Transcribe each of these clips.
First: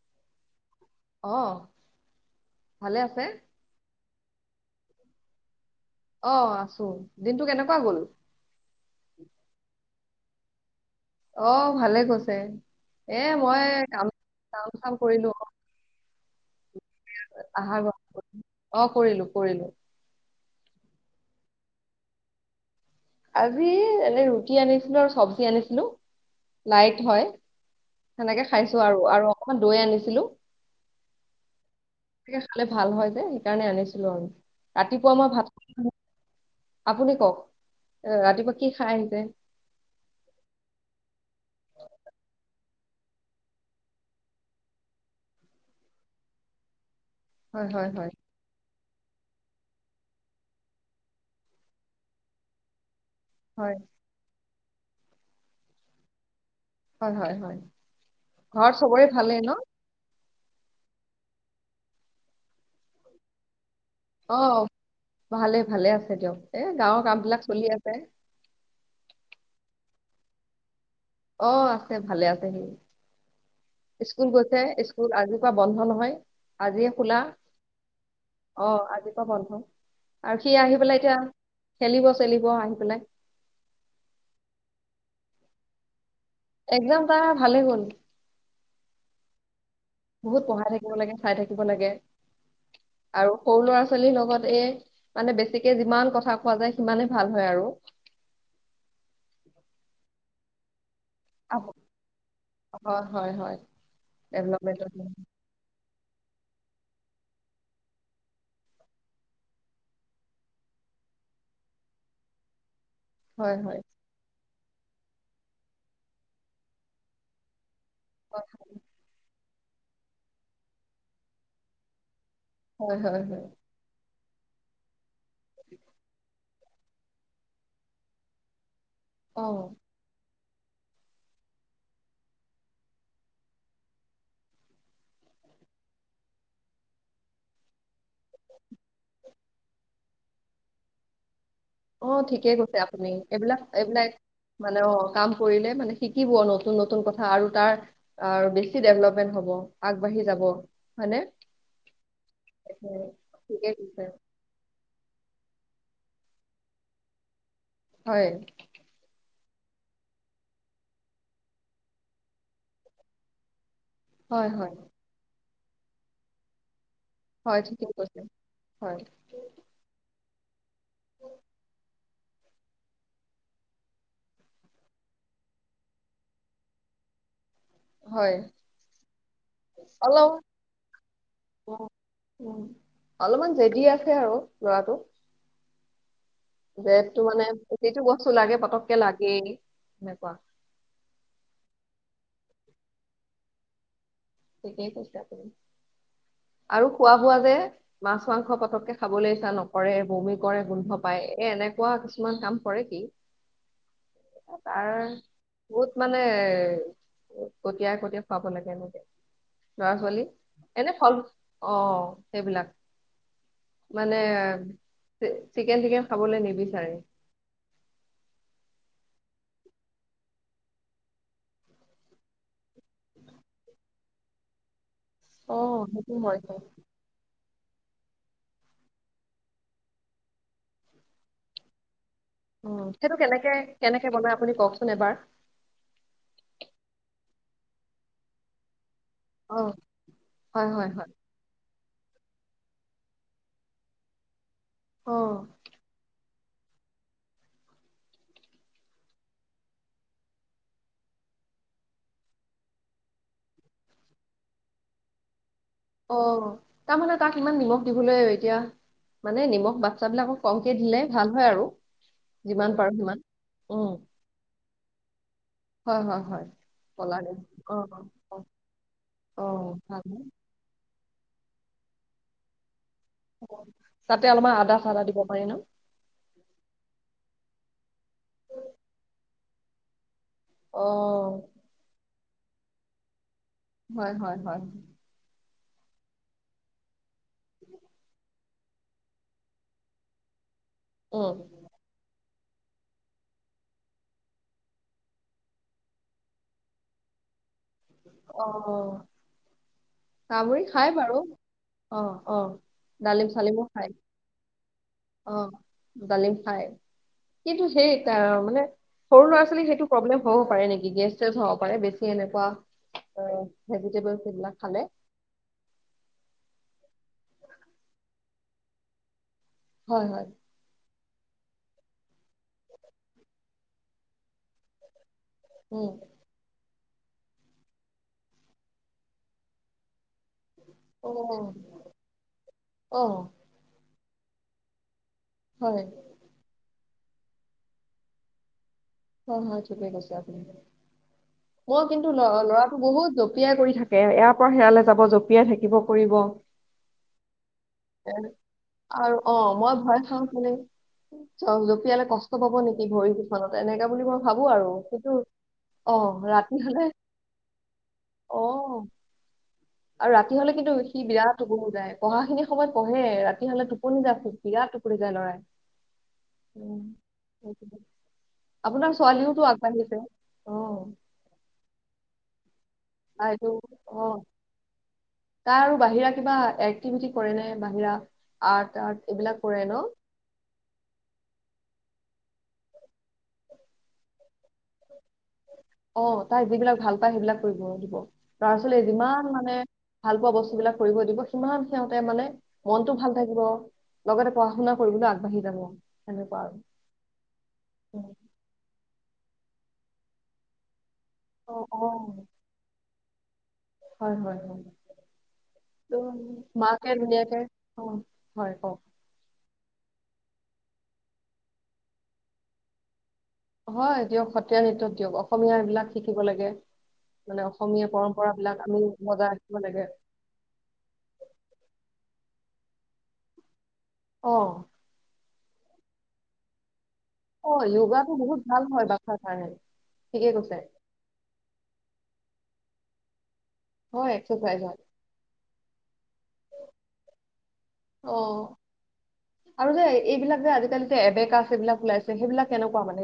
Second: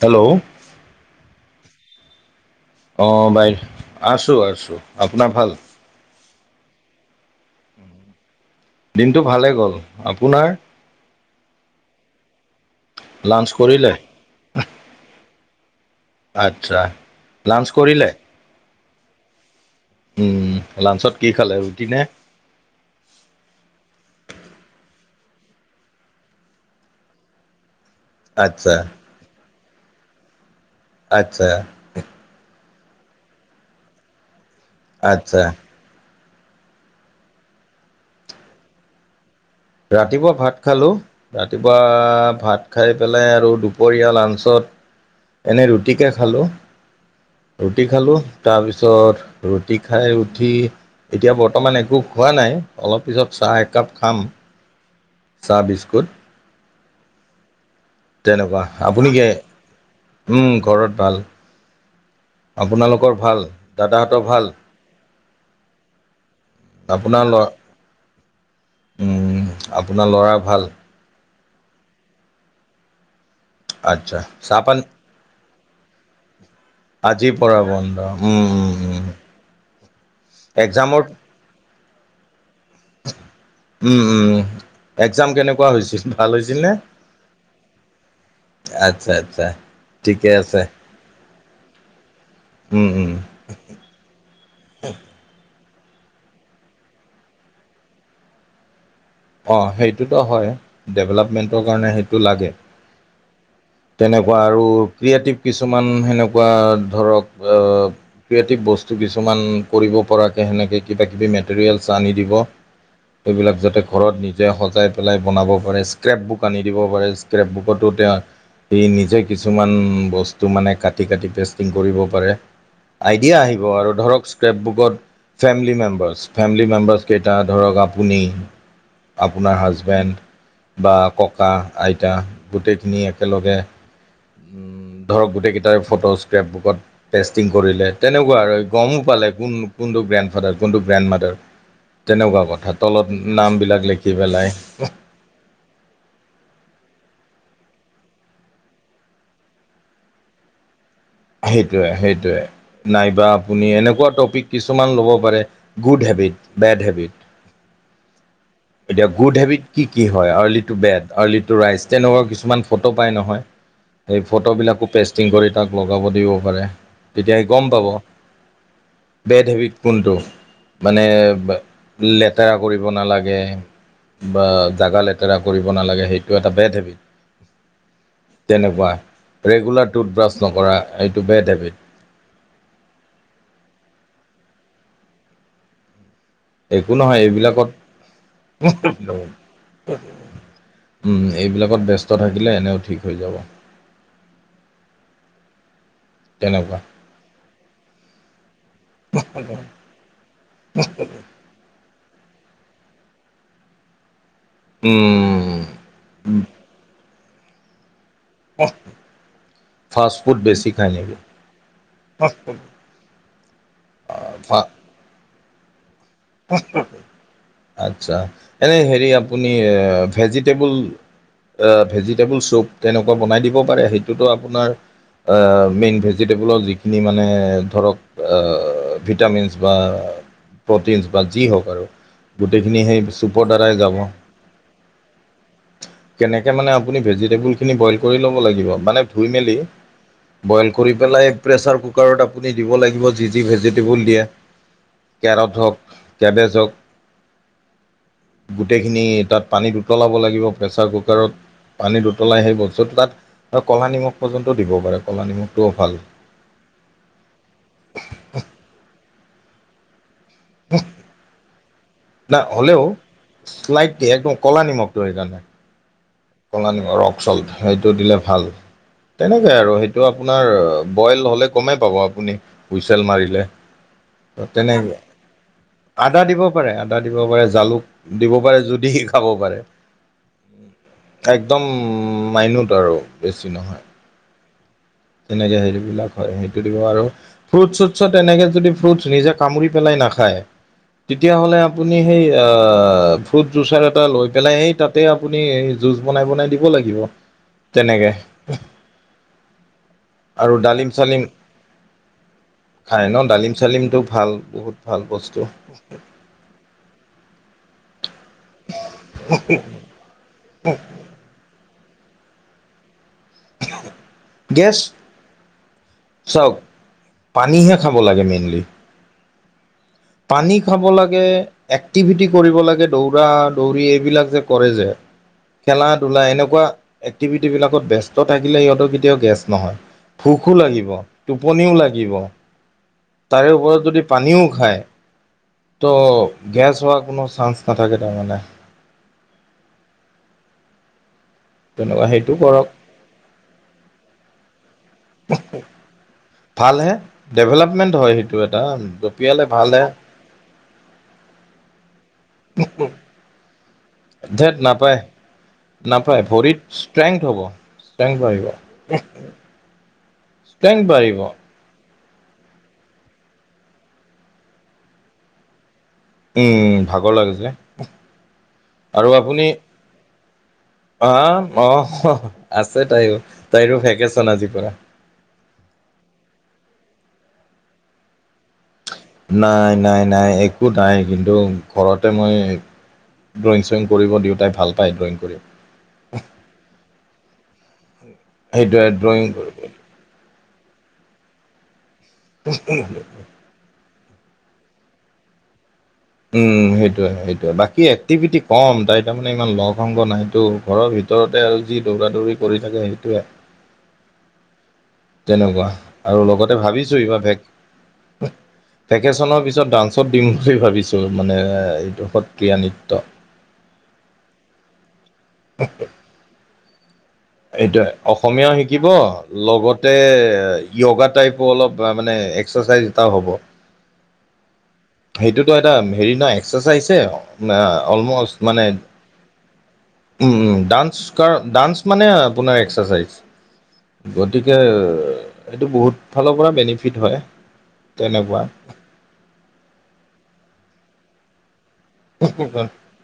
Hello. অহ। অ', বাই আছো, আছো আপোনাৰ ভাল। অ', আছো দিনটো কেনেকুৱা গল। এইটো ভালে গ'ল আপোনাৰ। অ', ভালে কৈছে এ লাঞ্চ মই কৰিলে কাম কাম চাম কৰিলো অ',। আচ্ছা লাঞ্চ আহাৰ ঘৰ- কৰিলে। অ', কৰিলো কৰিলো। উম লাঞ্চত কি খালে ৰুটি নে। আজি এনে ৰুটি আনিছিলো আৰু চব্জি আনিছিলো লাইট হয়। সেনেকে আচ্ছা খাইছো আৰু আৰু অকমান দৈ আনিছিলো। আচ্ছা। [unintelligible] ভাল হয় যে সেইকাৰণে আনিছিলো আৰু ৰাতিপুৱা মই আচ্ছা ভাত আপুনি কওক এ ৰাতিপুৱা কি খাই আহিছে? ৰাতিপুৱা ভাত খালোঁ ৰাতিপুৱা ভাত খাই পেলাই আৰু দুপৰীয়া লাঞ্চত এনে ৰুটিকে খালো হয় হয় ৰুটি হয় খালো তাৰপিছত তাৰপিছত ৰুটি খাই উঠি এতিয়া বৰ্তমান একো খোৱা নাই অলপ পিছত চাহ হয় একাপ খাম। চাহ বিস্কুট। হয়, হয়, হয়। তেনেকুৱা ঘৰত চবৰে আপুনিকে ভালেই ন উম, ঘৰত ভাল। আপোনালোকৰ ভাল? দাদাহঁতৰ ভাল? অ', ভালেই ভালে আছে দিয়ক এ গাঁৱৰ কাম আপোনাৰ ল বিলাক চলি আছে। [inaudible] উম, আপোনাৰ ল'ৰা ভাল? অ', আছে ভালে আছে সি। আচ্ছা, ইস্কুল গৈছে চাহপানী ইস্কুল আজিপৰা বন্ধ নহয়। আজিয়ে খোলা আজিৰ পৰা বন্ধ উম, অ আজিৰ উম-উম। পৰা বন্ধ আৰু সি আহি পেলাই এতিয়া খেলিব চেলিব আহি পেলাই। একজাম কেনেকুৱা হৈছিল? ভাল হৈছিল নে? একজাম তাৰ ভালে হ'ল। আচ্ছা আচ্ছা। ঠিকে বহুত আছে। পঢ়াই থাকিব লাগে চাই থাকিব লাগে। উম, উম। আৰু সৰু ল'ৰা ছোৱালীৰ লগত এই মানে বেছি যিমান কথা কোৱা যায় সিমানেই ভাল হয় আৰু। অ', সেইটোতো হয় আহ, ডেভেলপমেণ্টৰ কাৰণে সেইটো লাগে। হয় হয় হয় তেনেকুৱা আৰু ডেভলপমেন্টত ক্ৰিয়েটিভ কিছুমান সেনেকুৱা ধৰক ক্ৰিয়েটিভ বস্তু কিছুমান কৰিব পৰাকৈ সেনেকৈ কিবা কিবি মেটেৰিয়েলছ আনি দিব। হয় এইবিলাক হয় যাতে ঘৰত নিজে সজাই পেলাই বনাব পাৰে স্ক্ৰেপ বুক আনি দিব পাৰে স্ক্ৰেপ বুক। টো তেওঁ সি নিজে কিছুমান বস্তু মানে কাটি কাটি পেষ্টিং কৰিব পাৰে। হয় হয় আইডিয়া হয় আহিব আৰু ধৰক স্ক্ৰেপ বুকত ফেমিলি মেম্বাৰছ ফেমিলি মেম্বাৰছ কেইটা ধৰক আপুনি আপোনাৰ অ হাজবেণ্ড বা ককা আইতা গোটেইখিনি একেলগে উম, ধৰক গোটেইকেইটাই ফটো স্ক্ৰেপ বুকত টেষ্টিং কৰিলে তেনেকুৱা আৰু গম পাই কোন তো গ্ৰেণ্ড ফাদাৰ, কোনতো গ্ৰেণ্ড মাদাৰ অ', তেনেকুৱা ঠিকে কটা কৈছে তলত আপুনি নাম বিলাক [unintelligible] মানে অ', কাম কৰিলে মানে শিকিব নতুন নতুন কথা আৰু তাৰ বেছি ডেভলপমেন্ট, হব আগবাঢ়ি যাব। হয়নে? সেইটোয়ে-সেইটোয়ে নাইবা আপুনি ঠিকে কৈছে এনেকোৱা টপিক কিছুমান কব পাৰে গুড হেবিট বেড হেবি হয়, এতিয়া গুড হেবিট কি কি হয় early to bed early to rise তেনেুৱৰ কিছুমান ফটো পায় নহয় সেই হয়, হয়, ফটোবিলাকো পেষ্টিং কৰি তাক লগাব দিব পাৰে। তেতিয়া শি হয়, গম ঠিকে পাব কৈছে হয়, বেড হেবিট কোনটো মানে লেতেৰা কৰিব নালাগে। বা জাগা লেতেৰা কৰিব নালাগে সেইটো এটা বেড হেবিট। হয়। তেনেকুৱা ৰেগুলাৰ টুথব্ৰাছ অলপ কৰা এইটো বেড হেবিট। উম, উম, অলপমান জেদি আছে আৰু লৰাটো। যে একো তো নহয় মানে এইবিলাকত যিটো বস্তু লাগে পতককে লাগেই সেনেকুৱা উম এইবিলাকত ব্যস্ত থাকিলে এনেও ঠিক হৈ যাব। থিকেই কয়চে আপোনি তেনেকুৱা। আৰু খোৱা বোৱা যে মাছ মাংস প পতককে খাবলৈ ইচ্ছা নকৰে বমি কৰে গোন্ধ পায় এ এনেকুৱা কিছুমান কাম কৰে সি তাৰ উম, বহুত মানে কটিয়াই কটীয়া পাব লাগে এনেকে লৰা ফাষ্ট ছোৱালী ফুড বেছি খায় এনে নেকি? ফল অ সেইবিলাক মানে চিকেন চিকেন আত্ছা এনেই হেৰি আ আপুনি ভেজিটেবল ভেজিটেবল চুপ তেনেকুৱা বনাই দিব পাৰে সেইটো এইটোতো আপোনাৰ অ মেইন সেইটো হয় ভেজিটেবলৰ যিখিনি মানে ধৰক ভিটামিনছ বা প্ৰ'টিনছ বা যি হওক আৰু গোটেইখিনি উম সেই সেইটো চুপৰ কেনেকে দ্বাৰাই গাব কেনেকে বনাই আপুনি কওকচোন এবাৰ কেনেকে মানে আপুনি ভেজিটেবল বই' ল মান ধই মি অ হয় বইল হয় কৰি হয় পেলাইে কুকাৰত আপুনি দিব লাগিব যি যি ভেজিটেবল দিয়ে অ কেৰাট হওক কে বেছক [unintelligible] গোটেইখিনি তাত পানীত উতলাব লাগিব প্ৰেছাৰ কুকাৰত পানীত উতলাই সেই বস্তু তাত ক'লা নিমখ পৰ্যন্ত দিব পাৰে ক'লা নিমখ অ তাৰমানে তাক ইমান নিমখ দিবলৈ এতিয়া মানে নিমখ বাচ সস্তাবিলাকক কমকে দিলে ভাল হয় আৰু না যিমান হ'লেও পাৰো সিমান উম জয় জানাই হয় হয় হয় কল কলা ৰক চল্ট নিমখ। অ সেইটো দিলে অ ভাল অ তেনেকে আৰু ভাল সেইটো হয়। আপোনাৰ বইল হ'লে কমেই পাব আপুনি হুইচেল মাৰিলে তাতে ত অলপমান আদা তেনেকৈ চাদা দিব পাৰি ন আদা দিব পাৰে আদা দিব পাৰে জালুক দিব পাৰে যুদি খাব পাৰে অ একদম মাইনত আৰু বেছি নহয় হয় হয় হয় তেনেকে সেইবিলাক হয় সেইটো দিব আৰু ফ্ৰুট চুটত তেনেকে যদি ফ্ৰুট নিজে কামুৰি পেলাই নাখায় উম তেতিয়াাহ'লে আপুনি সেই এ ফ্ৰুট জুচাৰ এটা লৈ পেলাই সেই তাতে আপুনি জুচ বনাই বনাই দিব লাগিব তেনেকে অ আৰু কামুৰি ডালিম খাই বাৰু চালিম অ অ খাই ন ডালিম চালিমো খায় চালিমটো ভাল বহুত ভাল অ বস্তু জালিম খাই কি ত সেই ত মানে সৰু ল'ৰা ছোৱালী সেইটো প্ৰব্লেম হব পাৰে নেকি গেষ্ট চে হ কৰে বেছি এনেকুৱা এ ভেজিটেবল এইবিলাক গেছ খালে চাওক পানীহে খাব লাগে মেইনলি হয় হয় পানী খাব লাগে এক্টিভিটি কৰিব লাগে দৌৰা দৌৰি এইবিলাক যে কৰে যে উম খেলা ধূলা এনেকুৱা এক্টিভিট বিলাকত ব্যস্ত থাকিলে সিহঁতৰ কেতিয়াও গেছ নহয় ভোকো লাগিব অ টোপনিও লাগিব অ তাৰে ওপৰত যদি পানীও খায় হয় ত' গেছ হোৱাৰ কোনো চান্স না থাকে তাৰমানে। অ হয় থিকেই কৈছে আপনি। মই তেনেকুৱা কিন্তু ল সেইটো কৰক ল'ৰাটো বহুত জঁপিয়াই কৰি থাকে এয়াৰ পৰা সেয়ালে যাব জঁপিয়াই থাকিব কৰিব। ভালহে ডেভেলপমেণ্ট এ হয় সেইটো এটা জপিয়ালে ভালহে। চ জপিয়ালে কষ্ট পাব নেকি ভৰি পচনত এনেকা বুলি মই ভাবো ধেত আৰু নাপায় সেইটো নাপায় ভৰিত ষ্ট্ৰেং হব ষ্ট্ৰং অ বাঢ়িব। আৰু ৰাতি হলে কিন্তু ষ্ট্ৰেংথ সি বাঢ়িব বিৰাট টোপুবুদাই। পঢ়াখিনি সময়ত পঢ়ে ৰাতি হলে টোপনি যা বিৰাট টোপুৰি যায় লৰাই। উম ভাগৰ লাগে যে। সেইটোৱে। আপোনাৰ আৰু ছোৱালীওতো আপুনি। আগবাঢ়িছে অ অ অ আছে তাইৰো তটো তাইৰো অ ভেকেচন আজিৰ পৰা তাই আৰু বাহিৰা কিবা এক, ম কৰে ন বাহিৰা আৰ্ নাই, নাই, নাই, একো নাই কিন্তু ঘৰত। মই ড্ৰয়িং চয়িং কৰিব দেওঁতাই ভাল পায় ড্ৰয়িং। কৰি অ', তাই যিবিলাক ভাল পায় সেইবিলাক কৰিব দিব। ল'ৰা ছোৱালীয়ে সেইটোৱে ড্ৰয়িং যিমান মানে ভাল পোৱা বস্তুবিলাক কৰিব দিব, সিমান সিহঁতে মানে মনতটো ভাল থাকিব। লগতে পঢ়া-শুনা কৰিবলৈ আগবাঢ়ি যাব। সেনেকুৱা আৰু উম' সেইটোয়ে, সেইটোয়ে বাকী উম। এক্টিভিটি কম তাইৰ। তাৰমানে ইমান লগ সংগ নাইতটো। ঘৰৰ ভিতৰতে অ আৰু যি অ দৌৰা দৌৰি কৰি থাকে সেইটোৱে। হয়, হয়, হয়। তেনেকুৱা তো আৰু লগতে মাকে ভাবিছো এইবা ধুনীয়াকে ভেক, অ হয় কওক ভেকেচনৰ পি ত' ডান্সত দিম বুলি ভাবিছো। মানে এইটো সত্ৰীয়া নৃত্য। হয় দিয়ক সত্ৰীয়া নৃত্যত দিয়ক অসমীয়া এইবিলাক শিকিব লাগে। মানে অসমীয়া এইটোয়ে অসমীয়া পৰম্পৰাবিলাক আমি শিকিব বজাই ৰাখিব লাগে লগতে যোগা টাইপো অলপ মানে। এক্সাৰসাইজ এটাও হ'ব। অ'। সেইটোতো এটা হেৰি না এক্সাৰসাইজ। তে' অ মা য়োগাটো অ'লমষ্ট বহুত ভাল মানে হয় বাচ্ছাৰ কাৰণে ঠিকে কৈছে উম ডান্স কা ডান্স। নে, আপোনাৰ এক্সাৰচাইজ হয় গতিকে এক্সাৰচাইজ হয় সেইটো বহুত ফালৰ পৰা বেনিফিট হয়, অ তেনেকুৱা। আৰু যে এইবিলাক যে আজিকালি যে এবেকাচ এইবিলাক ওলাইছে সেইবিলাক কেনেকুৱা মানে?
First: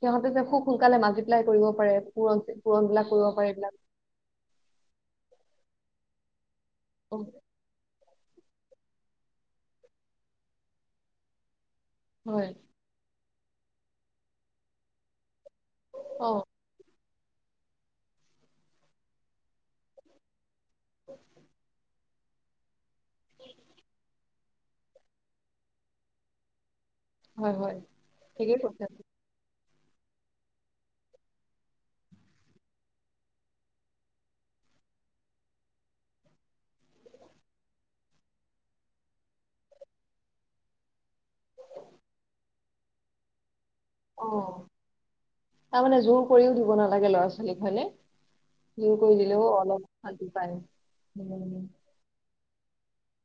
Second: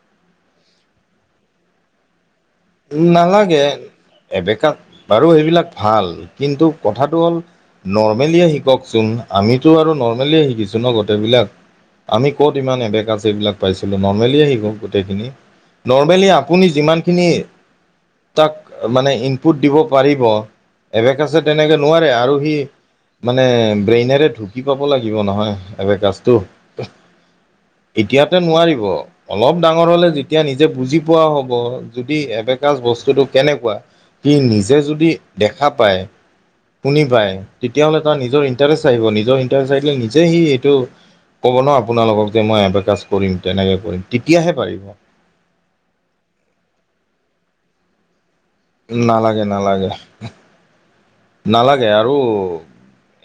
সিহঁতে যে খুব সোনকালে মাজ ৰিপ্লাই কৰিব পাৰে পূৰণ পূৰণ বিলাক কৰিব পাৰে নালাগে, এইবিলাক এবেকাত বাৰু এইেইবিলাক ভাল। কিন্তু অ কথাটো হ'ল ন' মেলিয়ে শিককচোন। আমিতো আৰু নৰ্মেলিয়ে শিকিছো ন' গোটেইবিলাক। আমি হয় ক'ত ইমান এবেকাচ এইবিলাক পাইছিলো নৰ্মেলিয়ে শিকো গোটেইখিনি। অ নৰ্মেলি আপুনি যিমান খিনি। তাক মানে ইনপুট দিব পাৰিব। এবেকাচে তেনেকে নোৱা আৰু সি মানে ব্ৰেইনেৰে ঢুকি পাব লাগিব নহয় এবেকাচটো। হয় হয় এতিয়াতে ঠিকেই নোৱাৰিব কৈছে অলপ ডাঙৰ হ'লে যেতিয়া নিজে বুজি পোৱা হ'ব। যদি এবেক কাচ বস্তুটো কেনেকুৱা সি নিজে যদি দেখা পায়। শুনি পায় তেতিয়া হ'লে তাৰ নিজৰ ইণ্টাৰেষ্ট আহিব। নিজৰ ইণ্টাৰেষ্ট আহিলে নিজে সি সেইটো ক'ব ন' আপোনালোকক যে মই এবেকাচ কৰিম তেনেকে কৰিম অ তেতিয়াহে পাৰিব তাৰমানানে জোৰ কৰিও দিব নালাগে ল'ৰা-ছোৱালীক হয়নে? জুৰ কৰি নালাগে দিলেও নালাগে অলপ অশান্তি পায়। উম নালাগে আৰু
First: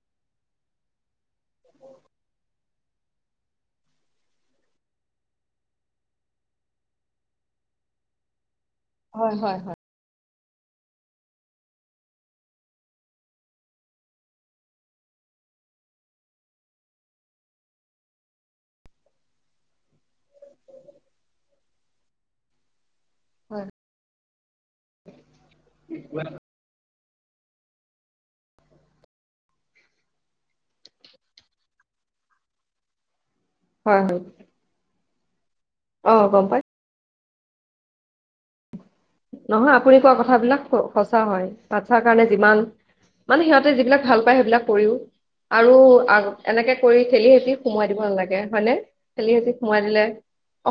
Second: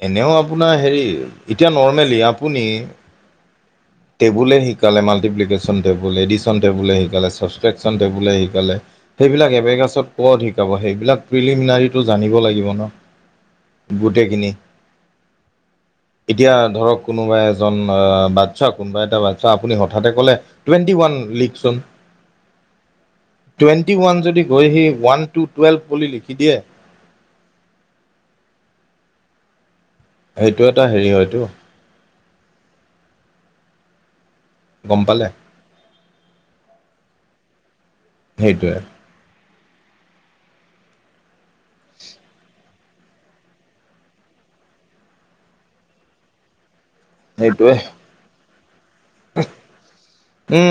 এনেও আপোনাৰ হেৰি এতিয়া নৰ্মেলি আপুনি [inaudible] টেবুলে শিকালে মাল্টিপ্লেকেশ্যন, টেবুলে এডিচন, টেবুলে শিকালে ছাব্ক্ৰেশ্যন টেবুললে শিকালে হয় সেইবিলাক হয় হয় এবেকাছত ক'ত শিকাব। সেইবিলাক প্ৰিলিমিনাৰীটো জানিব লাগিব ন'। গোটেইখিনি। [inaudible] এতিয়া ধৰক কোনোবা এজন অ' বাচ্ছা কোনোবা এটা বাচ্ছা আপুনি হঠাতে ক'লে টুৱেণ্টি ওৱান। লিখচোন। [inaudible] হয় টুৱেণ্টি ওৱান যদি গৈ হি ওৱান টু টুৱেলভ বুলি লিখি দিয়ে সেইটো এটা হেৰি হয়টো হয়, হয়। গম পালে। অ', গম পাই। সেইটোৱে। নহয়, আপুনি কোৱা কথাবিলাক সঁচা হয়। বাচ্ছাৰ কাৰণে যিমান মানে সিহঁতে যিবিলাক ভাল পায় সেইবিলাক কৰিও, আৰু এনেকে কৰি ঠেলিহেঁচি সেইটোৱে সোমোৱাই দিব নালাগে। হয়নে? ঠেলিহেঁচি সোমোৱাই দিলে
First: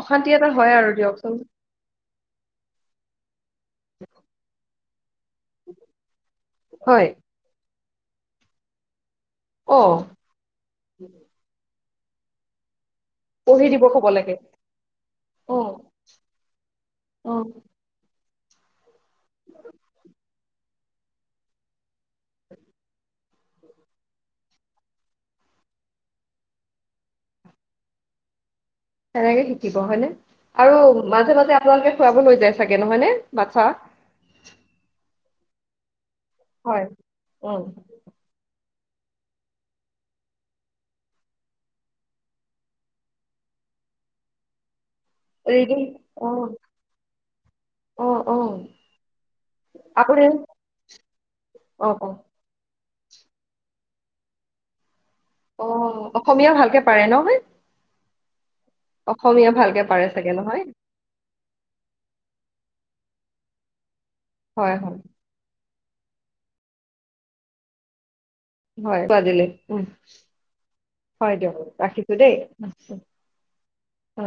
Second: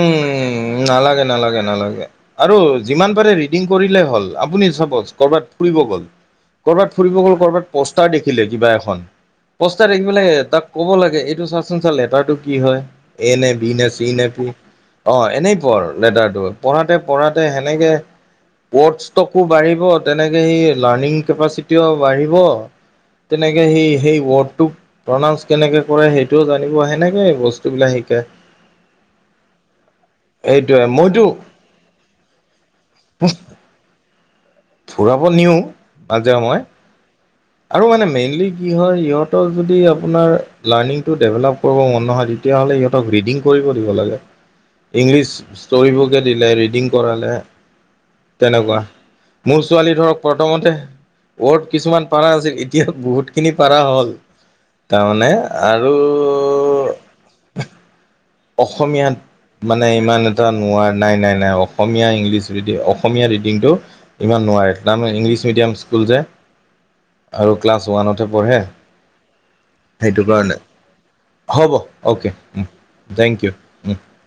অশান্তি এটা হয় আৰু নালাগে, দিয়কচোন নালাগে, নালাগে। আৰু যিমান পাৰি [inaudible] কৰিলেই হ'ল। আপুনি চাপ'জ ক'ৰবাত ফুৰিব গ'ল। ক'ৰবাত হয় ফুৰিব গ'ল ক'ৰবাত পোষ্টাৰ দেখিলে কিবা এখন। অ পোষ্টাৰ দেখি পেলায় তাক ক'ব লাগে, এইটো চাচ [inaudible] লেটাৰটো কি হয়! এ নে? পঢ়ি বি দিব নে? ক'ব চি নে? লাগে পি অ' এনেই পঢ় লেটাৰটো। পঢ়োঁতে অ পঢ়োঁতে তেনেকৈ ৱৰ্ডছ তকো বাঢ়িব! তেনেকে সি লাৰ্ণিং কেপাচিটিও বাঢ়িব! তেনেকে সেই, সেই ৱৰ্ডটোক প্ৰনাউন্স কেনেকে কৰে সেইটোও জানিব। তেনেকৈয়ে বস্তুবিলাক শিকে। তেনেকৈয়ে শিকিব হয়নে? আৰু সেইটোৱে মইতো মাজে-মাজে আপোনালোকে ফুৰাব লৈ যায় চাগে নহয় নে? বাচ্চা। ফুৰাব নিওঁ মাজে সময়ে! হয় উম আৰু মানে মেইনলি কি হয়, সিহঁতক যদি আপোনাৰ লাৰ্ণিংটো ডেভেলপ কৰিব মন নহয়, তেতিয়াহ'লে সিহঁতক ৰেকৰ্ডিং কৰি কৰিব দিব লাগে। ইংলিছ ৰিডিং ষ্টৰিবুক অ দিলে, ৰিডিং কৰালে অ অ তেনেকুৱা। মোৰ ছোৱালী ধৰক আপুনি প্ৰথমতে, ৱৰ্ড অ কিছুমান অ পাৰা আছিল। ই এতিয়া বহুত খিনি পাৰা হ'ল। তাৰমানে, অ অসমীয়া ভালকে পাৰে ন আৰু অসমীয়াত অসমীয়া ভালকে মানে পাৰে ইমান চাগে এটা নহয় নোৱাৰো। নাই, নাই, নাই অসমীয়া, ইংলিছ যদিও অসমীয়া ৰিডিংটো ইমান নোৱাৰে। হয় হয় তাৰমানে ইংলিছ মিডিয়াম ইচ স্কুল যে! আৰু ক্লাছ ওৱানত পঢে, হয় আজিলৈ উম সেইটো কাৰণে। হয় দিয়ক হ'ব ৰাখিছো অকে। দেই থেংক ইউ। ওহ। অ